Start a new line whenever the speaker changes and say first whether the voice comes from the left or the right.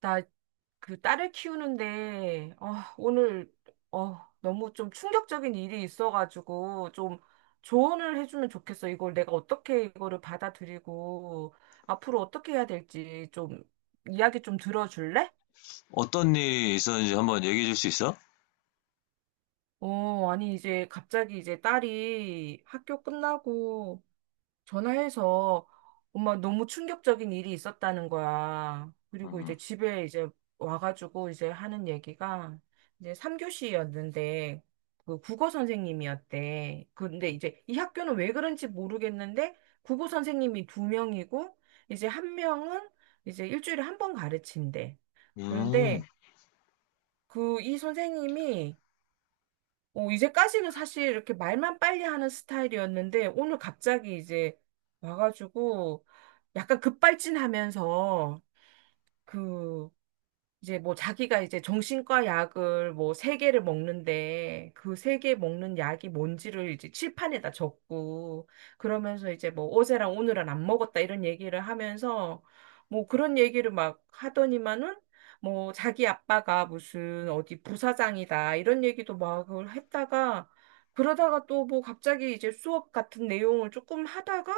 right: 나 그 딸을 키우는데, 오늘, 너무 좀 충격적인 일이 있어가지고, 좀 조언을 해주면 좋겠어. 이걸 내가 어떻게 이거를 받아들이고, 앞으로 어떻게 해야 될지 좀 이야기 좀 들어줄래?
left: 어떤 일이 있었는지 한번 얘기해 줄 수 있어?
right: 아니, 이제 갑자기 이제 딸이 학교 끝나고, 전화해서 엄마 너무 충격적인 일이 있었다는 거야. 그리고
left: 음,
right: 이제 집에 이제 와가지고 이제 하는 얘기가 이제 3교시였는데 그 국어 선생님이었대. 근데 이제 이 학교는 왜 그런지 모르겠는데 국어 선생님이 두 명이고 이제 한 명은 이제 일주일에 한 번 가르친대.
left: 음,
right: 그런데 그 이 선생님이 이제까지는 사실 이렇게 말만 빨리 하는 스타일이었는데, 오늘 갑자기 이제 와가지고, 약간 급발진하면서, 그, 이제 뭐 자기가 이제 정신과 약을 뭐 세 개를 먹는데 그 세 개 먹는 약이 뭔지를 이제 칠판에다 적고, 그러면서 이제 뭐 어제랑 오늘은 안 먹었다 이런 얘기를 하면서 뭐 그런 얘기를 막 하더니만은 뭐 자기 아빠가 무슨 어디 부사장이다 이런 얘기도 막 그걸 했다가, 그러다가 또 뭐 갑자기 이제 수업 같은 내용을 조금 하다가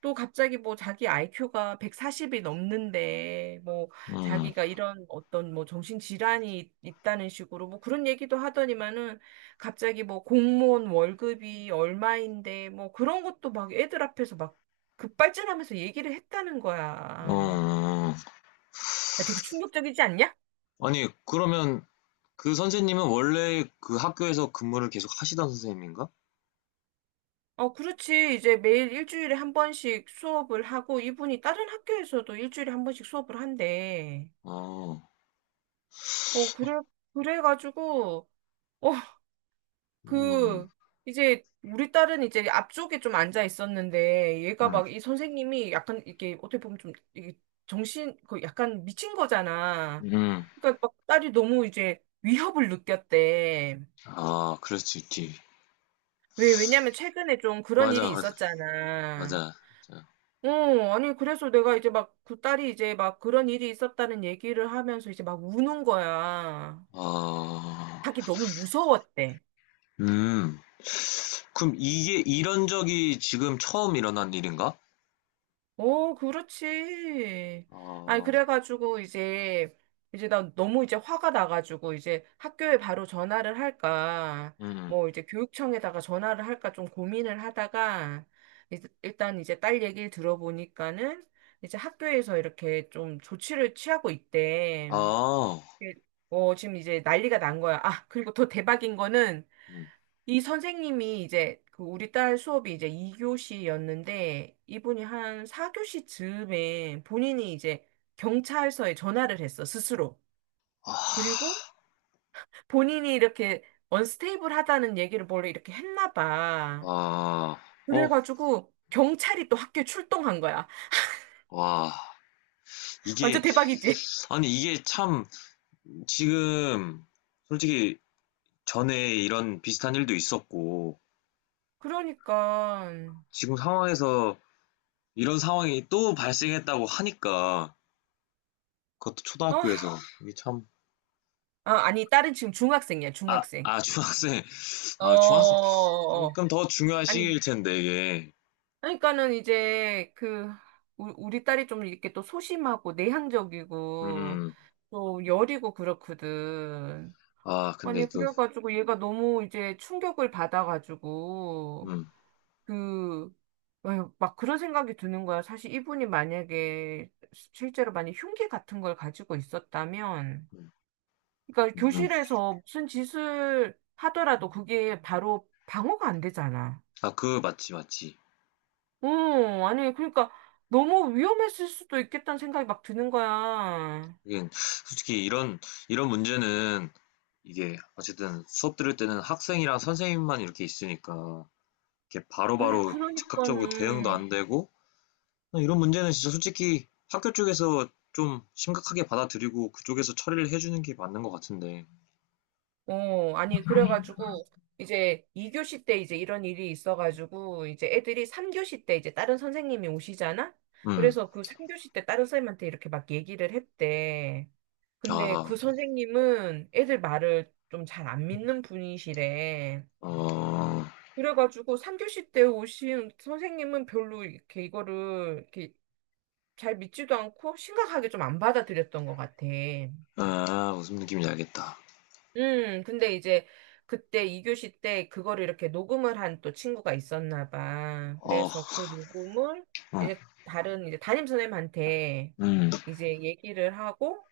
right: 또 갑자기 뭐 자기 IQ가 140이 넘는데 뭐
left: 음,
right: 자기가 이런 어떤 뭐 정신질환이 있다는 식으로 뭐 그런 얘기도 하더니만은, 갑자기 뭐 공무원 월급이 얼마인데 뭐 그런 것도 막 애들 앞에서 막 급발진하면서 얘기를 했다는 거야.
left: 음.
right: 야, 되게 충격적이지 않냐?
left: 아니, 그러면 그 선생님은 원래 그 학교에서 근무를 계속 하시던 선생님인가?
right: 어, 그렇지. 이제 매일 일주일에 한 번씩 수업을 하고 이분이 다른 학교에서도 일주일에 한 번씩 수업을 한대.
left: 어,
right: 어, 그래, 그래가지고, 어,
left: 음,
right: 그, 이제, 우리 딸은 이제 앞쪽에 좀 앉아 있었는데, 얘가
left: 음,
right: 막 이 선생님이 약간 이렇게 어떻게 보면 좀 이게 그 약간 미친 거잖아.
left: 음.
right: 그러니까 막 딸이 너무 이제 위협을 느꼈대.
left: 아, 그럴 수 있지.
right: 왜냐면 최근에 좀 그런 일이
left: 맞아, 맞아,
right: 있었잖아.
left: 맞아. 맞아.
right: 어, 아니, 그래서 내가 이제 막 그 딸이 이제 막 그런 일이 있었다는 얘기를 하면서 이제 막 우는 거야.
left: 아,
right: 자기 너무 무서웠대.
left: 음. 그럼 이게 이런 적이 지금 처음 일어난 일인가?
right: 오, 그렇지. 아니,
left: 아,
right: 그래가지고, 이제, 이제 나 너무 이제 화가 나가지고, 이제 학교에 바로 전화를 할까,
left: 음, 음.
right: 뭐, 이제 교육청에다가 전화를 할까 좀 고민을 하다가, 일단 이제 딸 얘기를 들어보니까는, 이제 학교에서 이렇게 좀 조치를 취하고 있대.
left: 아,
right: 예. 어, 지금 이제 난리가 난 거야. 아, 그리고 더 대박인 거는,
left: 음.
right: 이 선생님이 이제 그 우리 딸 수업이 이제 2교시였는데 이분이 한 4교시 즈음에 본인이 이제 경찰서에 전화를 했어, 스스로.
left: 아,
right: 그리고 본인이 이렇게 언스테이블하다는 얘기를 원래 이렇게 했나 봐.
left: 아, 어,
right: 그래가지고 경찰이 또 학교에 출동한 거야.
left: 와. 이게,
right: 완전 대박이지?
left: 아니, 이게 참, 지금, 솔직히, 전에 이런 비슷한 일도 있었고,
right: 그러니까
left: 지금 상황에서 이런 상황이 또 발생했다고 하니까, 그것도
right: 아,
left: 초등학교에서, 이게 참,
right: 아, 아니 딸은 지금 중학생이야,
left: 아,
right: 중학생.
left: 아, 중학생,
right: 어,
left: 아, 중학생,
right: 어, 어.
left: 그럼 더 중요한
right: 아니
left: 시기일 텐데, 이게.
right: 그러니까는 이제 그 우리 딸이 좀 이렇게 또 소심하고 내향적이고
left: 음,
right: 또 여리고 그렇거든.
left: 아, 근데
right: 아니
left: 또,
right: 그래가지고 얘가 너무 이제 충격을 받아가지고
left: 음,
right: 그 막 그런 생각이 드는 거야. 사실 이분이 만약에 실제로 많이 흉기 같은 걸 가지고 있었다면,
left: 음,
right: 그러니까
left: 음.
right: 교실에서 무슨 짓을 하더라도 그게 바로 방어가 안 되잖아.
left: 아, 맞지, 맞지.
right: 아니, 그러니까 너무 위험했을 수도 있겠다는 생각이 막 드는 거야.
left: 이게, 솔직히 이런, 이런 문제는, 이게, 어쨌든 수업 들을 때는 학생이랑 선생님만 이렇게 있으니까, 이렇게
right: 아니,
left: 바로바로 즉각적으로 대응도
right: 그러니까는,
left: 안 되고 이런 문제는 진짜 솔직히 학교 쪽에서 좀 심각하게 받아들이고 그쪽에서 처리를 해주는 게 맞는 것 같은데.
right: 아니, 그래가지고, 이제 2교시 때 이제 이런 일이 있어가지고, 이제 애들이 3교시 때 이제 다른 선생님이 오시잖아?
left: 음,
right: 그래서 그 3교시 때 다른 선생님한테 이렇게 막 얘기를 했대. 근데
left: 아,
right: 그 선생님은 애들 말을 좀 잘 안 믿는 분이시래.
left: 어,
right: 그래가지고 3교시 때 오신 선생님은 별로 이렇게 이거를 이렇게 잘 믿지도 않고 심각하게 좀 안 받아들였던 것 같아.
left: 아, 무슨 느낌인지 알겠다.
right: 근데 이제 그때 2교시 때 그거를 이렇게 녹음을 한 또 친구가 있었나 봐.
left: 어,
right: 그래서 그 녹음을
left: 음,
right: 이제 다른 이제 담임 선생님한테
left: 음,
right: 이제 얘기를 하고,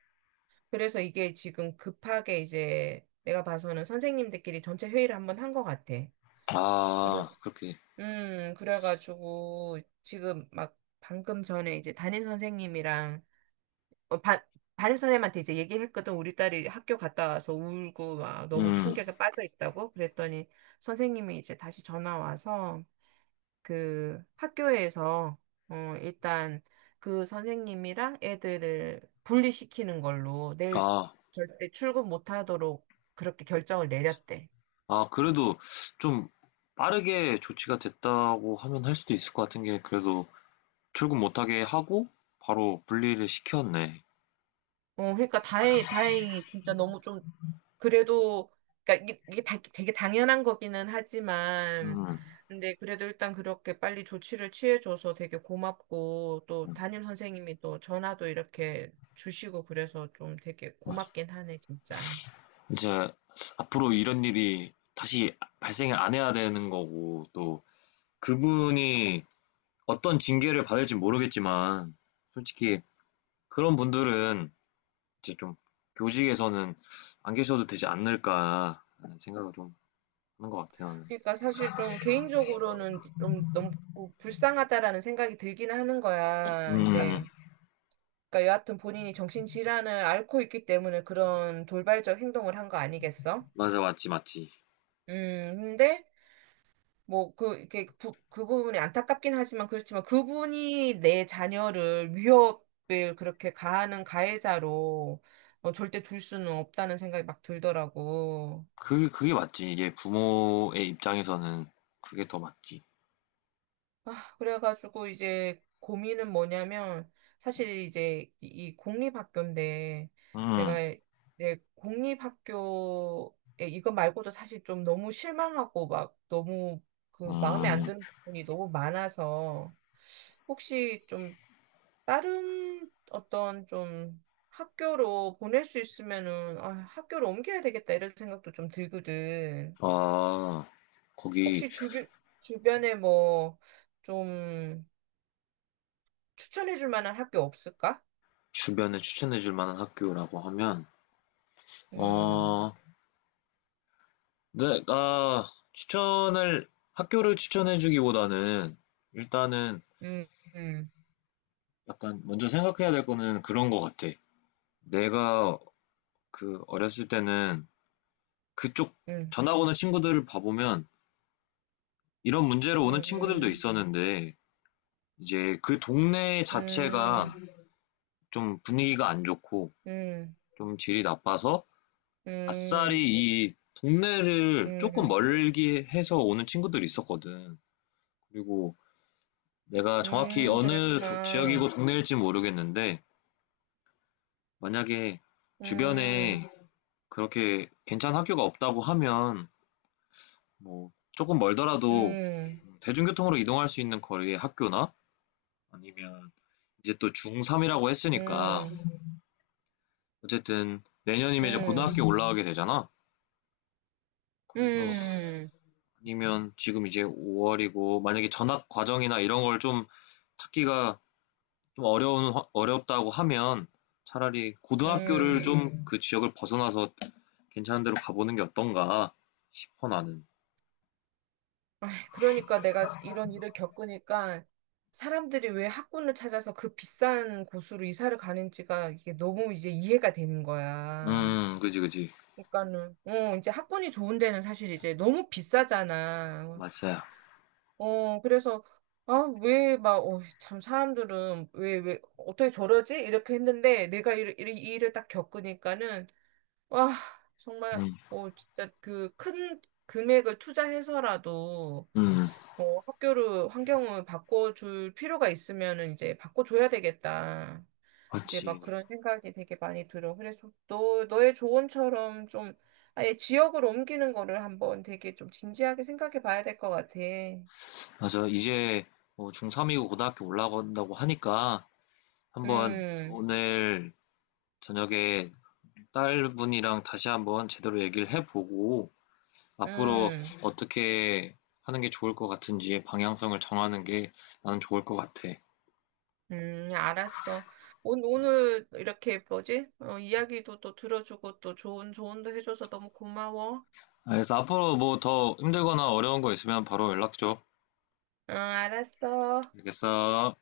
right: 그래서 이게 지금 급하게 이제 내가 봐서는 선생님들끼리 전체 회의를 한 번 한 것 같아. 그래.
left: 아, 그렇게,
right: 그래가지고 지금 막 방금 전에 이제 담임 선생님이랑 반 담임 선생님한테 이제 얘기했거든. 우리 딸이 학교 갔다 와서 울고 막 너무
left: 음,
right: 충격에 빠져 있다고. 그랬더니 선생님이 이제 다시 전화 와서 그 학교에서 일단 그 선생님이랑 애들을 분리시키는 걸로 내일
left: 아,
right: 절대 출근 못 하도록 그렇게 결정을 내렸대.
left: 아, 그래도 좀 빠르게 조치가 됐다고 하면 할 수도 있을 것 같은 게 그래도 출근 못하게 하고 바로 분리를 시켰네.
right: 어, 그러니까 다행히 진짜 너무 좀 그래도 그러니까 이게, 이게 다, 되게 당연한 거기는 하지만
left: 음,
right: 근데 그래도 일단 그렇게 빨리 조치를 취해줘서 되게 고맙고 또
left: 음,
right: 담임 선생님이 또 전화도 이렇게 주시고 그래서 좀 되게
left: 아,
right: 고맙긴 하네 진짜.
left: 이제 앞으로 이런 일이 다시 발생을 안 해야 되는 거고, 또 그분이 어떤 징계를 받을지 모르겠지만, 솔직히 그런 분들은 이제 좀 교직에서는 안 계셔도 되지 않을까 하는 생각을 좀 하는 것 같아요.
right: 그러니까 사실 좀 개인적으로는 좀 너무 불쌍하다라는 생각이 들긴 하는 거야.
left: 음,
right: 이제 그러니까 여하튼 본인이 정신질환을 앓고 있기 때문에 그런 돌발적 행동을 한 거 아니겠어?
left: 맞아, 맞지, 맞지.
right: 근데 이렇게, 그 부분이 안타깝긴 하지만, 그렇지만, 그분이 내 자녀를 위협을 그렇게 가하는 가해자로 절대 둘 수는 없다는 생각이 막 들더라고.
left: 그게, 그게 맞지. 이게 부모의 입장에서는 그게 더 맞지.
right: 아, 그래가지고 이제 고민은 뭐냐면, 사실 이제 이 공립학교인데,
left: 음,
right: 내가 내 공립학교에 이거 말고도 사실 좀 너무 실망하고 막 너무 그 마음에 안
left: 음,
right: 드는 부분이 너무 많아서, 혹시 좀 다른 어떤 좀 학교로 보낼 수 있으면은 아, 학교로 옮겨야 되겠다 이런 생각도 좀 들거든.
left: 아, 거기
right: 혹시 주변에 뭐 좀 추천해 줄 만한 학교 없을까?
left: 주변에 추천해 줄 만한 학교라고 하면,
right: 음,
left: 어, 내가 추천을, 학교를 추천해주기보다는 일단은
right: 음, 음,
left: 약간 먼저 생각해야 될 거는 그런 거 같아. 내가 그 어렸을 때는 그쪽
right: 음,
left: 전학 오는 친구들을 봐보면 이런 문제로 오는 친구들도
right: 음,
left: 있었는데 이제 그 동네 자체가
right: 음,
left: 좀 분위기가 안 좋고
right: 음,
left: 좀 질이 나빠서 아싸리
right: 음,
left: 이 동네를 조금
right: 음,
left: 멀게 해서 오는 친구들이 있었거든. 그리고 내가 정확히 어느
right: 그랬구나.
left: 지역이고 동네일지 모르겠는데, 만약에
right: 음,
left: 주변에 그렇게 괜찮은 학교가 없다고 하면, 뭐, 조금 멀더라도
right: 음,
left: 대중교통으로 이동할 수 있는 거리의 학교나, 아니면 이제 또 중3이라고 했으니까,
right: 음, 음,
left: 어쨌든 내년이면 이제
right: 음,
left: 고등학교 올라가게 되잖아. 그래서
right: 음.
left: 아니면 지금 이제 5월이고, 만약에 전학 과정이나 이런 걸 좀 찾기가 좀 어려운, 어렵다고 하면 차라리 고등학교를
right: 음.
left: 좀 그 지역을 벗어나서 괜찮은 데로 가보는 게 어떤가 싶어 나는.
right: 아이, 그러니까 내가 이런 일을 겪으니까 사람들이 왜 학군을 찾아서 그 비싼 곳으로 이사를 가는지가 이게 너무 이제 이해가 되는 거야.
left: 그지, 그지.
right: 그러니까는 어 이제 학군이 좋은 데는 사실 이제 너무 비싸잖아.
left: 맞아요.
right: 어 그래서 아왜막어참 사람들은 왜 어떻게 저러지? 이렇게 했는데 내가 이 일을 딱 겪으니까는 와 정말
left: 음,
right: 진짜 그 큰 금액을 투자해서라도
left: 음,
right: 학교를, 환경을 바꿔줄 필요가 있으면은 이제 바꿔줘야 되겠다. 이제 막
left: 맞지.
right: 그런 생각이 되게 많이 들어. 그래서 너의 조언처럼 좀 아예 지역을 옮기는 거를 한번 되게 좀 진지하게 생각해 봐야 될 것 같아.
left: 맞아. 이제 뭐 중3이고 고등학교 올라간다고 하니까 한번
right: 음,
left: 오늘 저녁에 딸분이랑 다시 한번 제대로 얘기를 해보고 앞으로
right: 음,
left: 어떻게 하는 게 좋을 것 같은지 방향성을 정하는 게 나는 좋을 것 같아.
right: 알았어. 오늘 이렇게 뭐지? 이야기도 또 들어주고 또 좋은 조언도 해줘서 너무 고마워.
left: 알겠어. 앞으로 뭐 더 힘들거나 어려운 거 있으면 바로 연락 줘.
right: 응, 알았어.
left: 알겠어.